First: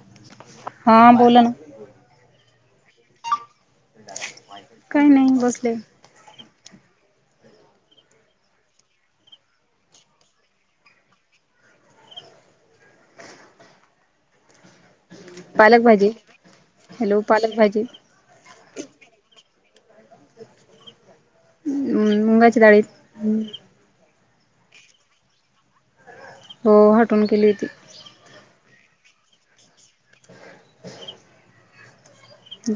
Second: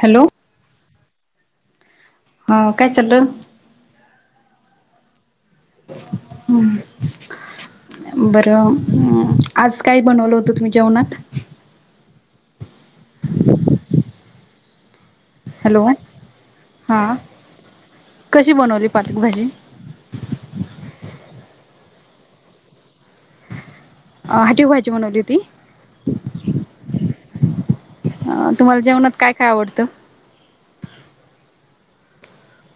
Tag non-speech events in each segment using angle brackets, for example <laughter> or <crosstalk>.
Hello हां बोला ना हा काय चालल काय नाई बसले हम्म <unintelligible> बरं अ आज काय बनवलं होतं तुम्ही जेवणात पालक हॅलो भाजी हा हॅलो पालक भाजी कशी बनवली पालक भाजी <unintelligible> मुगांचे डाळीत - अ हाटीव भाजी बनवली होती. हो हाटून केली होती. हं तुम्हाला जेवणात काय काय आवडतं? <inaudible>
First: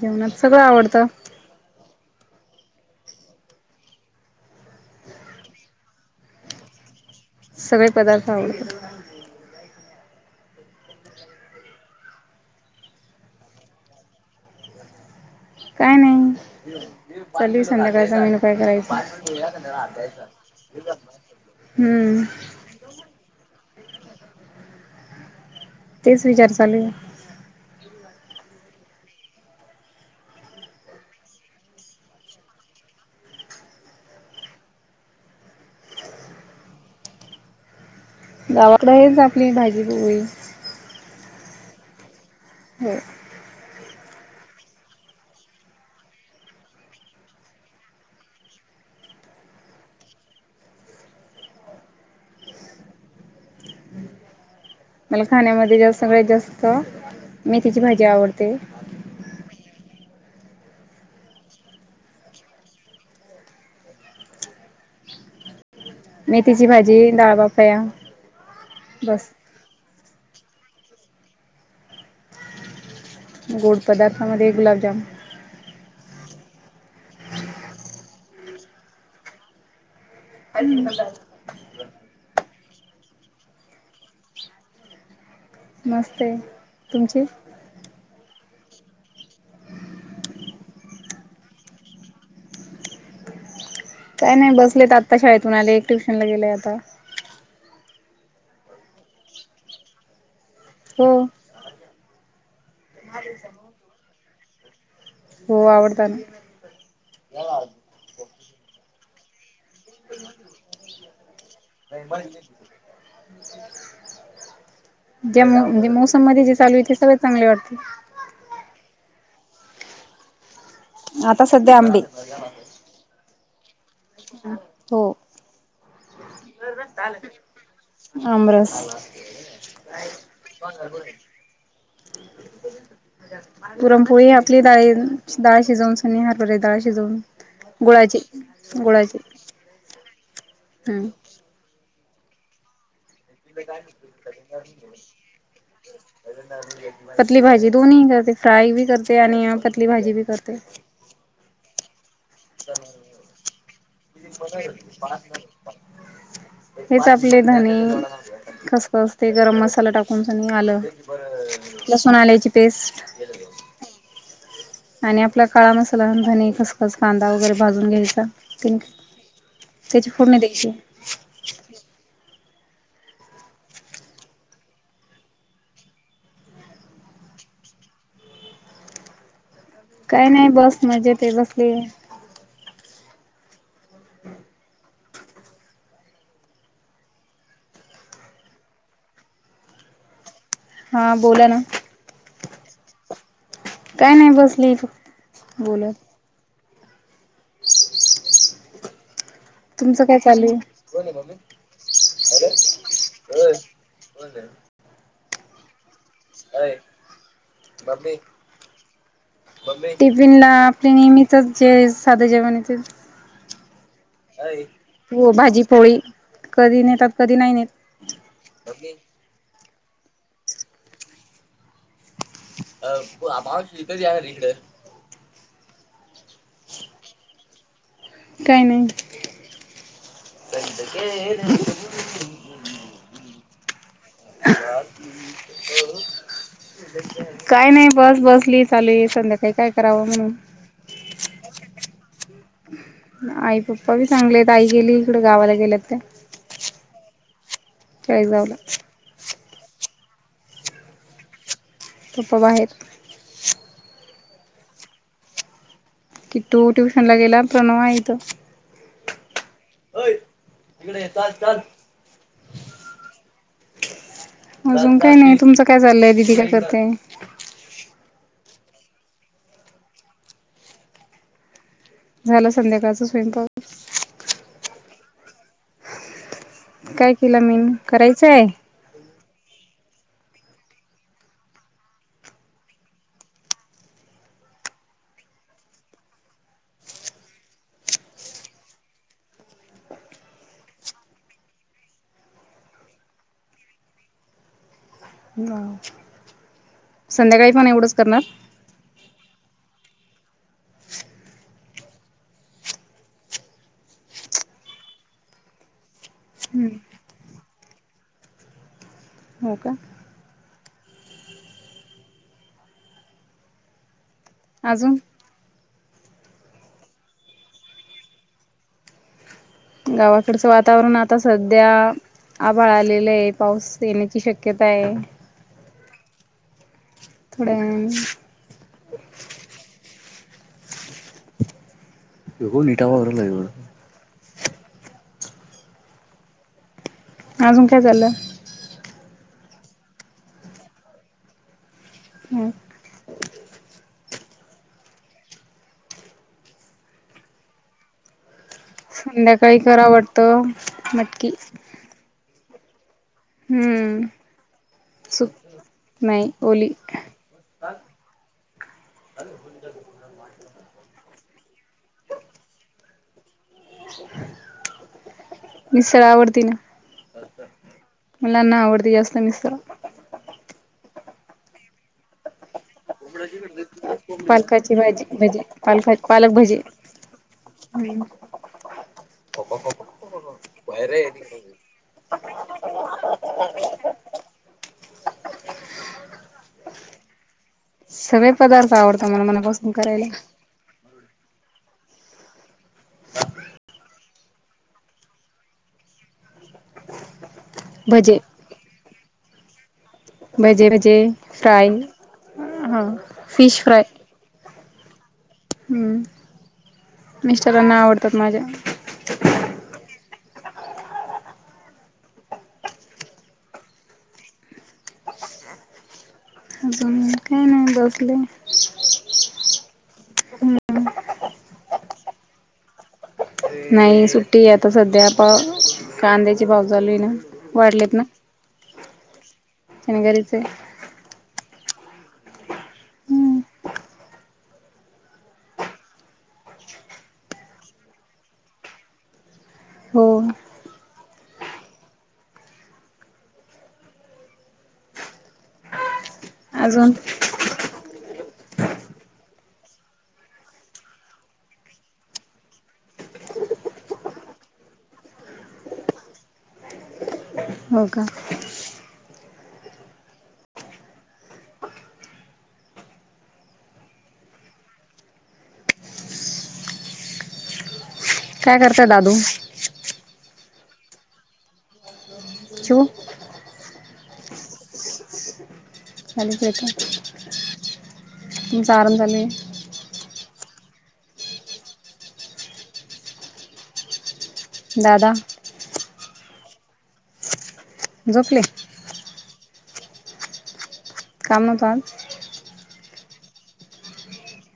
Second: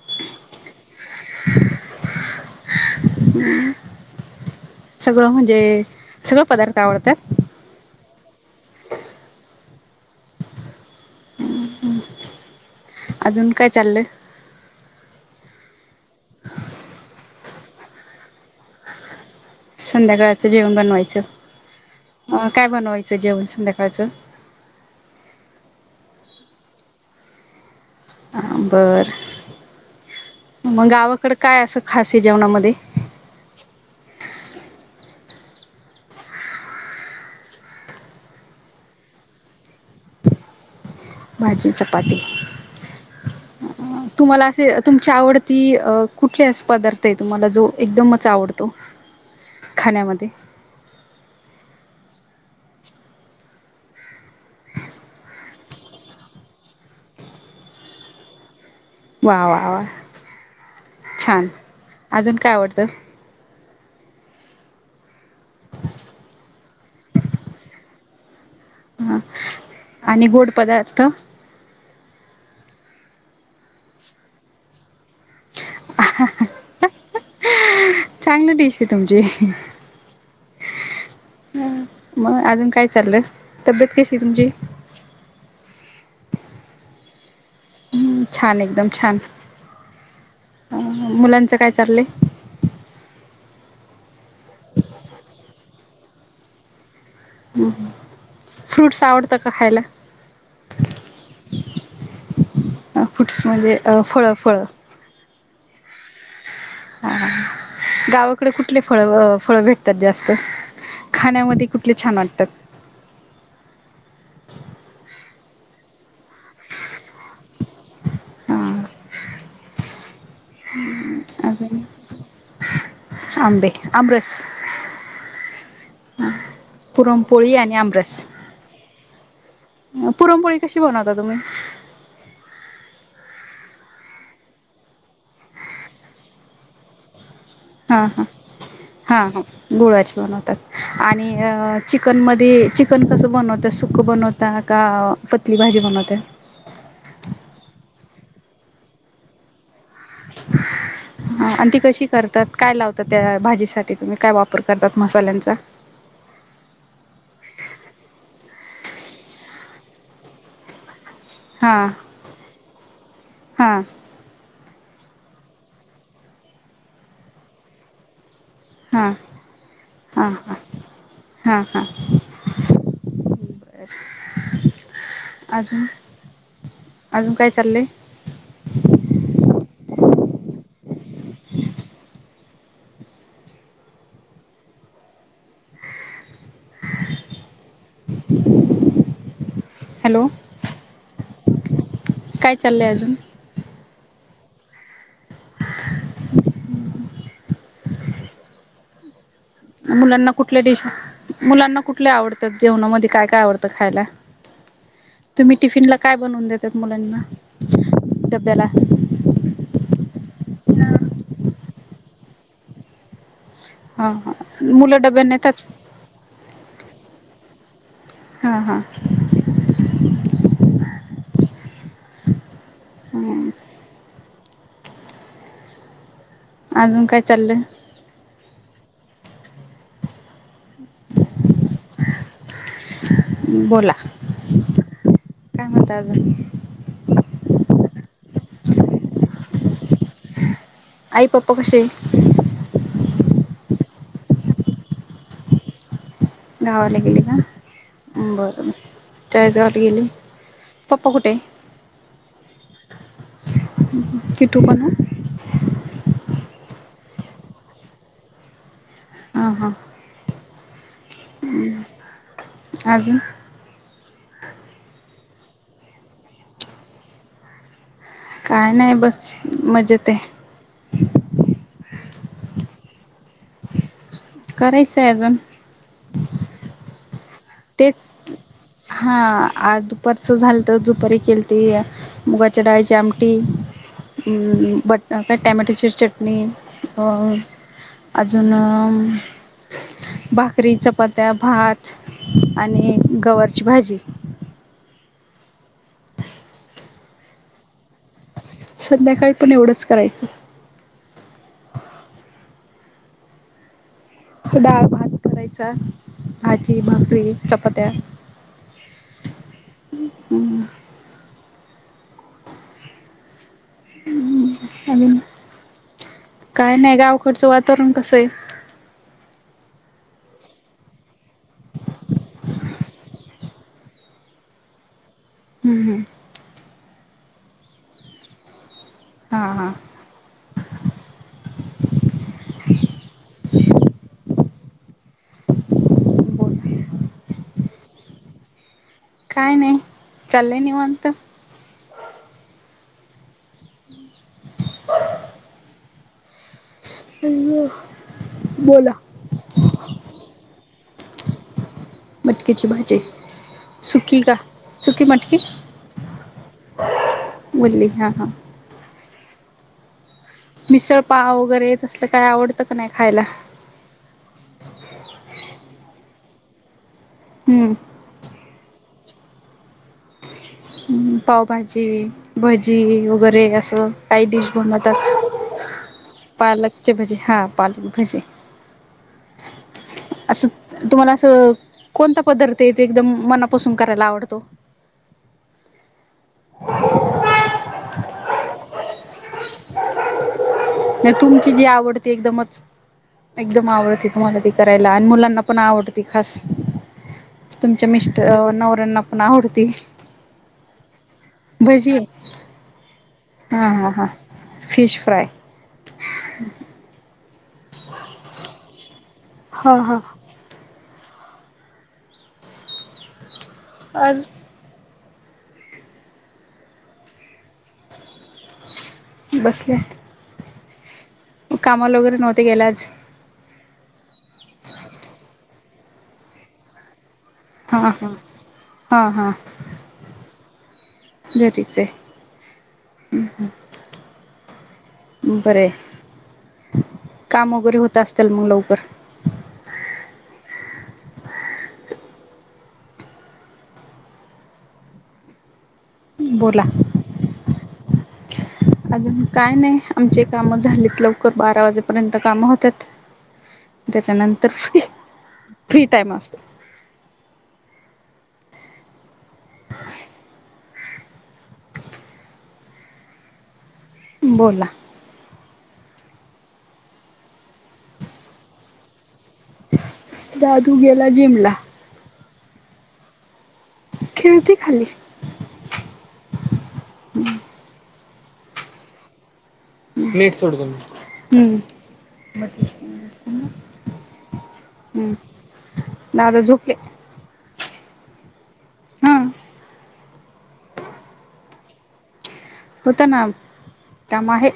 जेवणात सगळं आवडतं. सगळं म्हणजे सगळं पदार्थ आवडतात. सगळे पदार्थ आवडतात. अजून काय चाललंय काय नाही. चालूय संध्याकाळचा मेनू काय, करायचं? संध्याकाळचं जेवण बनवायचं <unintelligible> हम्म. अ काय, बनवायचं जेवण संध्याकाळचं? तेच विचार चालूय. हा, बर. मग गावाकड काय, असं खासय जेवणामध्ये? गावाकडे, हेच आपली भाजी - पोळी. भाजी- चपाती. हो. हा. तुम्हाला असे, तुमची आवडती, कुठले अस पदार्थय. तुम्हाला जो एकदमच आवडतो. खाण्यामध्ये. मला खाण्यामध्ये, जास् सगळ्यात जास्त, मेथीची भाजी आवडते. वा! वा! वा? छान! अजून काय आवडतं? मेथीची भाजी. डाळ बापया. हां, आणि गोड पदार्थ? गोड पदार्थामधे, गुलाबजाम. <unintelligible> चांगली डिशय, तुमची. <inaudible> ह. मग अजून काय चाललंय. तब्येत कशीय, तुमची? मस्तय, तुमची? हं. छान, एकदम छान. अं मुलांचं काय चाललंय? काय नाही बसलेत. आत्ता शाळेतून आले. एक ट्युशनला गेलय आता. ह, ह. फ्रूट्स आवडतं का खायला? हो अ फुट्स म्हणजे, अ फळं - फळं. हो, आवडतात न. ह. गावाकडे कुठले फळ, व फळ भेटतात जास्त. खाण्यामधी नाही, म्हणजे <unintelligible> <inaudible> ज्या मो मोसममध्ये जे चालूय, ते सगळे चांगले वाटते. हां आता सध्या, अजून आंबे. <unintelligible> आंबे. आमरस. हो पुरमपोळी आणि आंबरस. आमरस पुरमपोळी कशी, बनवता तुम्ही? <inaudible> पुरमपोळी, आपली दाळी, दाळ शिजवूनसनी. हरभऱ्याची दाळ शिजवून. हां, गुळाची हा. गुळाची हा, ह. गुळाची बनवतात. हम्म आणि अ चिकनमधी, चिकन कसं बनवता? सुकं बनवता, का पतली भाजी बनवताय? पतली भाजी. दोनीही करते. फ्राय बी करते आणि पतली भाजी बी करते. हा. अन्, ती कशी करतात? काय लावतात? त्या भाजीसाठी तुम्ही, काय वापर करतात? मसाल्यांचा. हेच आपले, धनी खसखस ते. गरम मसाला टाकून <unintelligible> आलं. लसूण - आल्याची पेस्ट. हा. आणि आपला काळा मसाला. धने, खसखस, कांदा वगैरे, भाजून घ्यायचा. ते हां. त्याची हां, हा, फोडणी द्यायची हां. हा, हा, हा. <inaudible> <inaudible> अजून? अजून, काय चाललंय? काय नाई बस मधे ते बसलेले. हॅलो. हा बोला ना. काय चाललंय अजून. काय नाई बसलेय फक्त बोलत. <unintelligible> तुमचं काय मुलांना चालू कुठल्या डिश मुलांना कुठल्या आवडतात, जेवणामध्ये काय काय आवडतं खायला. तुम्ही टिफिन ला काय बनवून देतात मुलांना डब्याला. टिफिन ला आपले नेहमितच जे साधे जेवण येत. हा हा मुलं डब्याने हो नेतात भाजी पोळी कधी नेतात कधी नाही नेत. हा हा. हम्म. <unintelligible> अजून काय चाललं. काय नाई. बोला. काय म्हणता अजून? <unintelligible> काय नाई बस बसली चालू हाय संध्याकाळी काय करावं म्हणून. आई पप्पा कशेय? आई पप्पा बी चांगलेत आई गेली इकडं गावाला गेल्यात ते. गावाला गेले का चाळीसगावला बरं. चाळीस गावात गेले पप्पा कुठेय? पप्पा बाहेर <unintelligible> किटू ट्युशन ला गेला प्रणव हाय इथ. ह हां. अय हिकडं ये चल चल. अजून अजून काय नाही तुमचं काय चाललंय दीदी काय करतेय. काय नाय बस मजेतेय. झालं संध्याकाळचं स्वयंप <inaudible> करायचंय अजून. काय केलं मीन तेच करायचंय. हा आज दुपारच झालंत जुपारी केल्ती. मुगाच्या डाळीची आमटी. बटाटा टोमॅटोची चटणी अ. अजून भाकरी चपात्या भात. आणि गवारची भाजी. संध्याकाळी पण एवढंच करणार? संध्याकाळी पण एवढंच करायचं. डाळ भात करायचा भाजी भाकरी चपात्या. हो का. हम्म. अजून काय नाय गावकडचं वातावरण कसय? गावाकडचं वातावरण आता सध्या आभाळ आलेल‌ ये पाऊस येण्याची शक्यता ये. हम्म थोड्यावेळाने. हां हां एघो नीटावारलायवड <inaudible> बोल अजून काय झालं? काय नाही चाललंय निवांत. हम्म ह बोला <inaudible> संध्याकाळी कराव वाटतं मटकी मटकीची भाजी. हम्म सूखी का सुखी सुक मटकी? नाही ओली बली हां हां. <unintelligible> मिसळ पाव वगैरे तसलं काय आवडतं का नाही खायला? मिसळ आवडती ना? हम्म. मुलांना आवडती जास्त मिसळ पावभाजी भजी वगैरे असं काही डिश पालकाची भाजी भजी पालका बनवतात भजी. पालक अछे भजी हा पाल भजी. होबा असं तुम्हाला असं कोणता पदार्थ आहे, ते एकदम मनापासून करायला आवडतो? <unintelligible> सगळे पदार्थ आवडतात मला मनापासून करायला नाही तुमची जी आवड ती एकदमच एकदम आवडती तुम्हाला ती करायला आणि मुलांना पण आवडती खास तुमच्या भजे मिस्टर नवरऱ्यांना पण आवडती. भजे रजे <unintelligible> हां हां हां फिश फ्राय. हम्म मिस्टरांना आवडतात माझ्या. हां हां. आज अजून काय नाय <unintelligible> बसले बसले. हम्म अह कामा ला वगैरे नव्हते गेला आज. नाही सुट्टी आहे, आता सध्या प कांद्याची भाव चालूय ना. हा वाढलेत हा, हा हा. त्यान गरीच घरीचे आहे. बरंय, काम वगैरे होत असत्याल मग लवकर? हो बोला! अजून अजून काय नाही आमचे काम झालीत लवकर बारा वाजेपर्यंत काम होतात. त्याच्यानंतर फ्री, फ्री टाइम असतो हो का बोला काय करतय दादू जादू गेला जिमला चिऊ खेळती खाली <unintelligible> <unintelligible> जार झाले मी एक सोड दे ना दादा हम् दादा झोपले झोपले ह कामच आज होत ना काम आहे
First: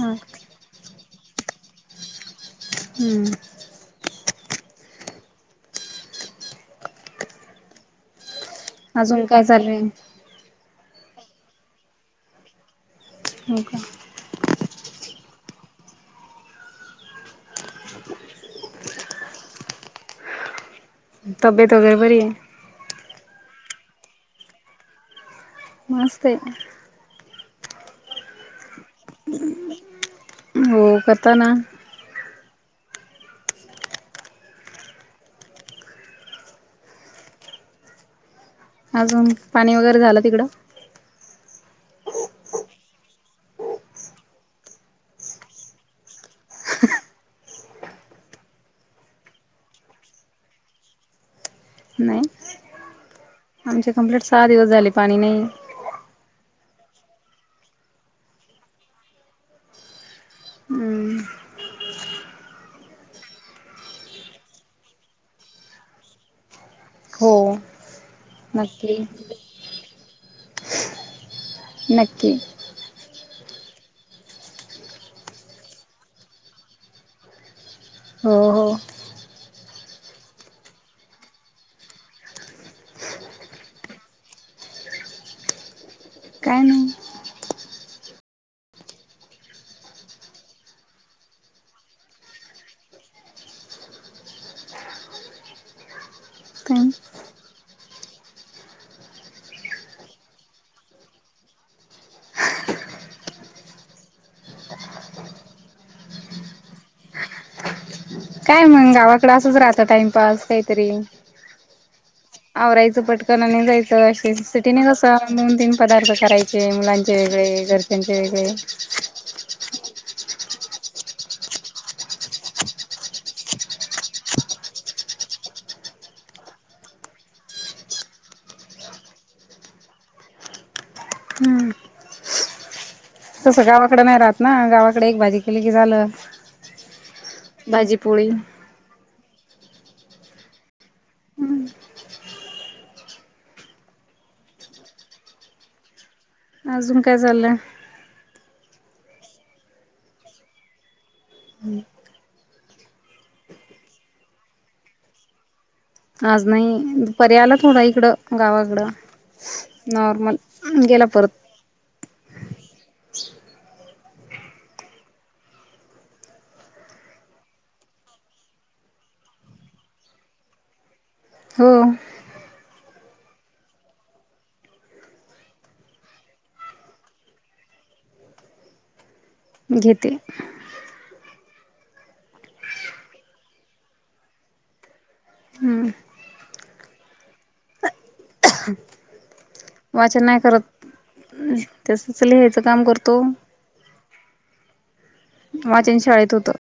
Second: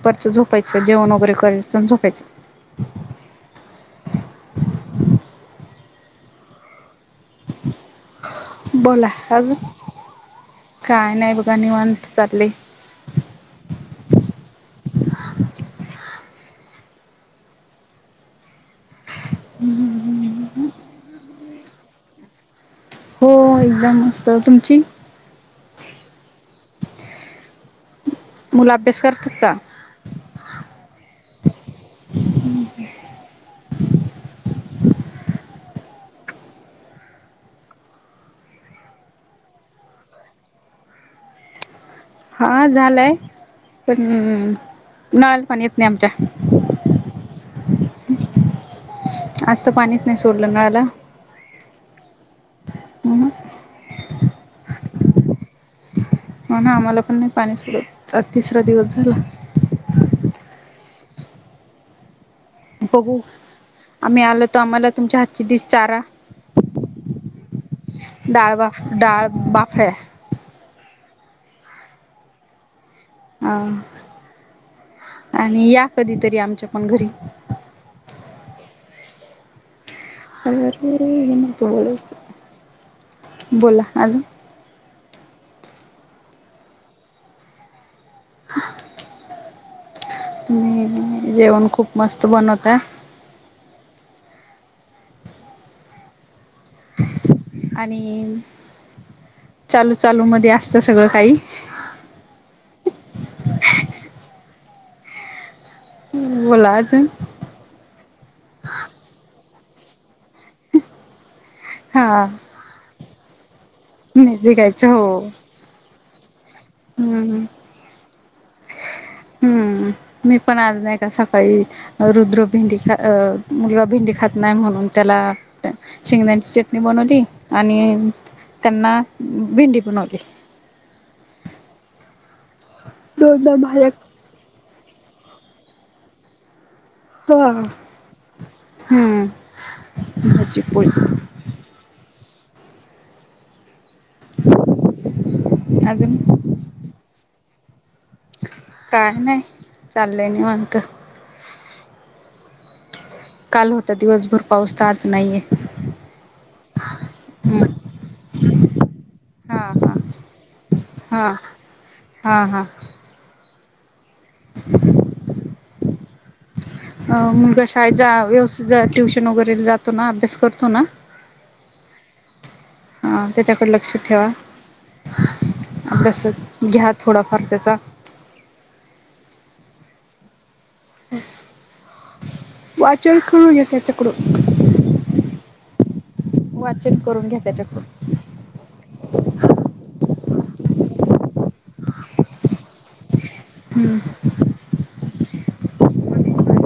हां झोप झोपायं जेवण वगैेरे करायचं अन झोपायचं हम्म बोला काय अजून चालू आहे काय नाही बघा निवांत चाललय हो का तब्बेत वगैरे बरी आहे हो एकदम मस्त तुमची मस्त आहे मुल अभ्यास करतात का हो कता ना अजून पाणी वगैरे झालं तिकडं हां झालंय पण नळाला पाणी येत नाही आमच्या आज तर पाणीच नाही सोडलं नळाला नाही आमचे कंप्लीट सहा दिवस झाले पाणी नाही हो ना आम्हाला पण नाही पाणी सोडत आज तिसरा दिवस झाला हम्म. बघू आम्ही आलो तर आम्हाला तुमच्या हातची डिश चारा हो डाळ बाफ नक्की डाळ बाफाळा नक्की अ आणि या कधी तरी आमच्या पण घरी हो, हो बोला अजून काही नाही <unintelligible> तुम्ही जेवण खूप मस्त बनवताय काय आणि चालू, चालू मध्ये असत सगळं काही बोला अजून काय मग गावाकडे असंच राहतं टाइमपास काहीतरी हा आवरायचं पटकन आणि जायचं अ मेथी सिटिने खायचं हो कसं दोन, तीन पदार्थ करायच चे मुलांचे हम्म वेगळे घरच्यांचे वेगळे हम्म मी पण आज नाय का सकाळी रुद्र भेंडी खा अ मुलगा भेंडी खात नाय म्हणून त्याला शेंगदाण्याची चटणी बनवली आणि त्यांना भेंडी बनवली. हम्म दोनदा तसं भाज्या गावाकड नाय राहत ना गावाकड एक भाजी केली की झालं. हो भाजी पोळी हम्म भाजी पोळी हम्म आजून अजून काय चालंलय काय नाय चाललंय निवांत काल होता दिवसभर पाऊस त आज नाहीये. आज नाई दुपारी आला थोडा इकडं गावाकडं हा हा नॉर्मल गेला हा परत हा हा <unintelligible> अ मुलगा शाळेजा व्यवस्थित ट्युशन वगैरे ला जातो ना अभ्यास करतो ना हो. हा त्याच्याकड लक्ष ठेवा. अभ्यास घ्या थोडाफार त्याचा घेेते. वाचन करून घ्या त्याच्याकडून हम्म वाचन करून घ्या त्याच्याकुण वाचन नाय करत तसच लिहायचं काम करतो हम्म वाचन शाळेत होतं.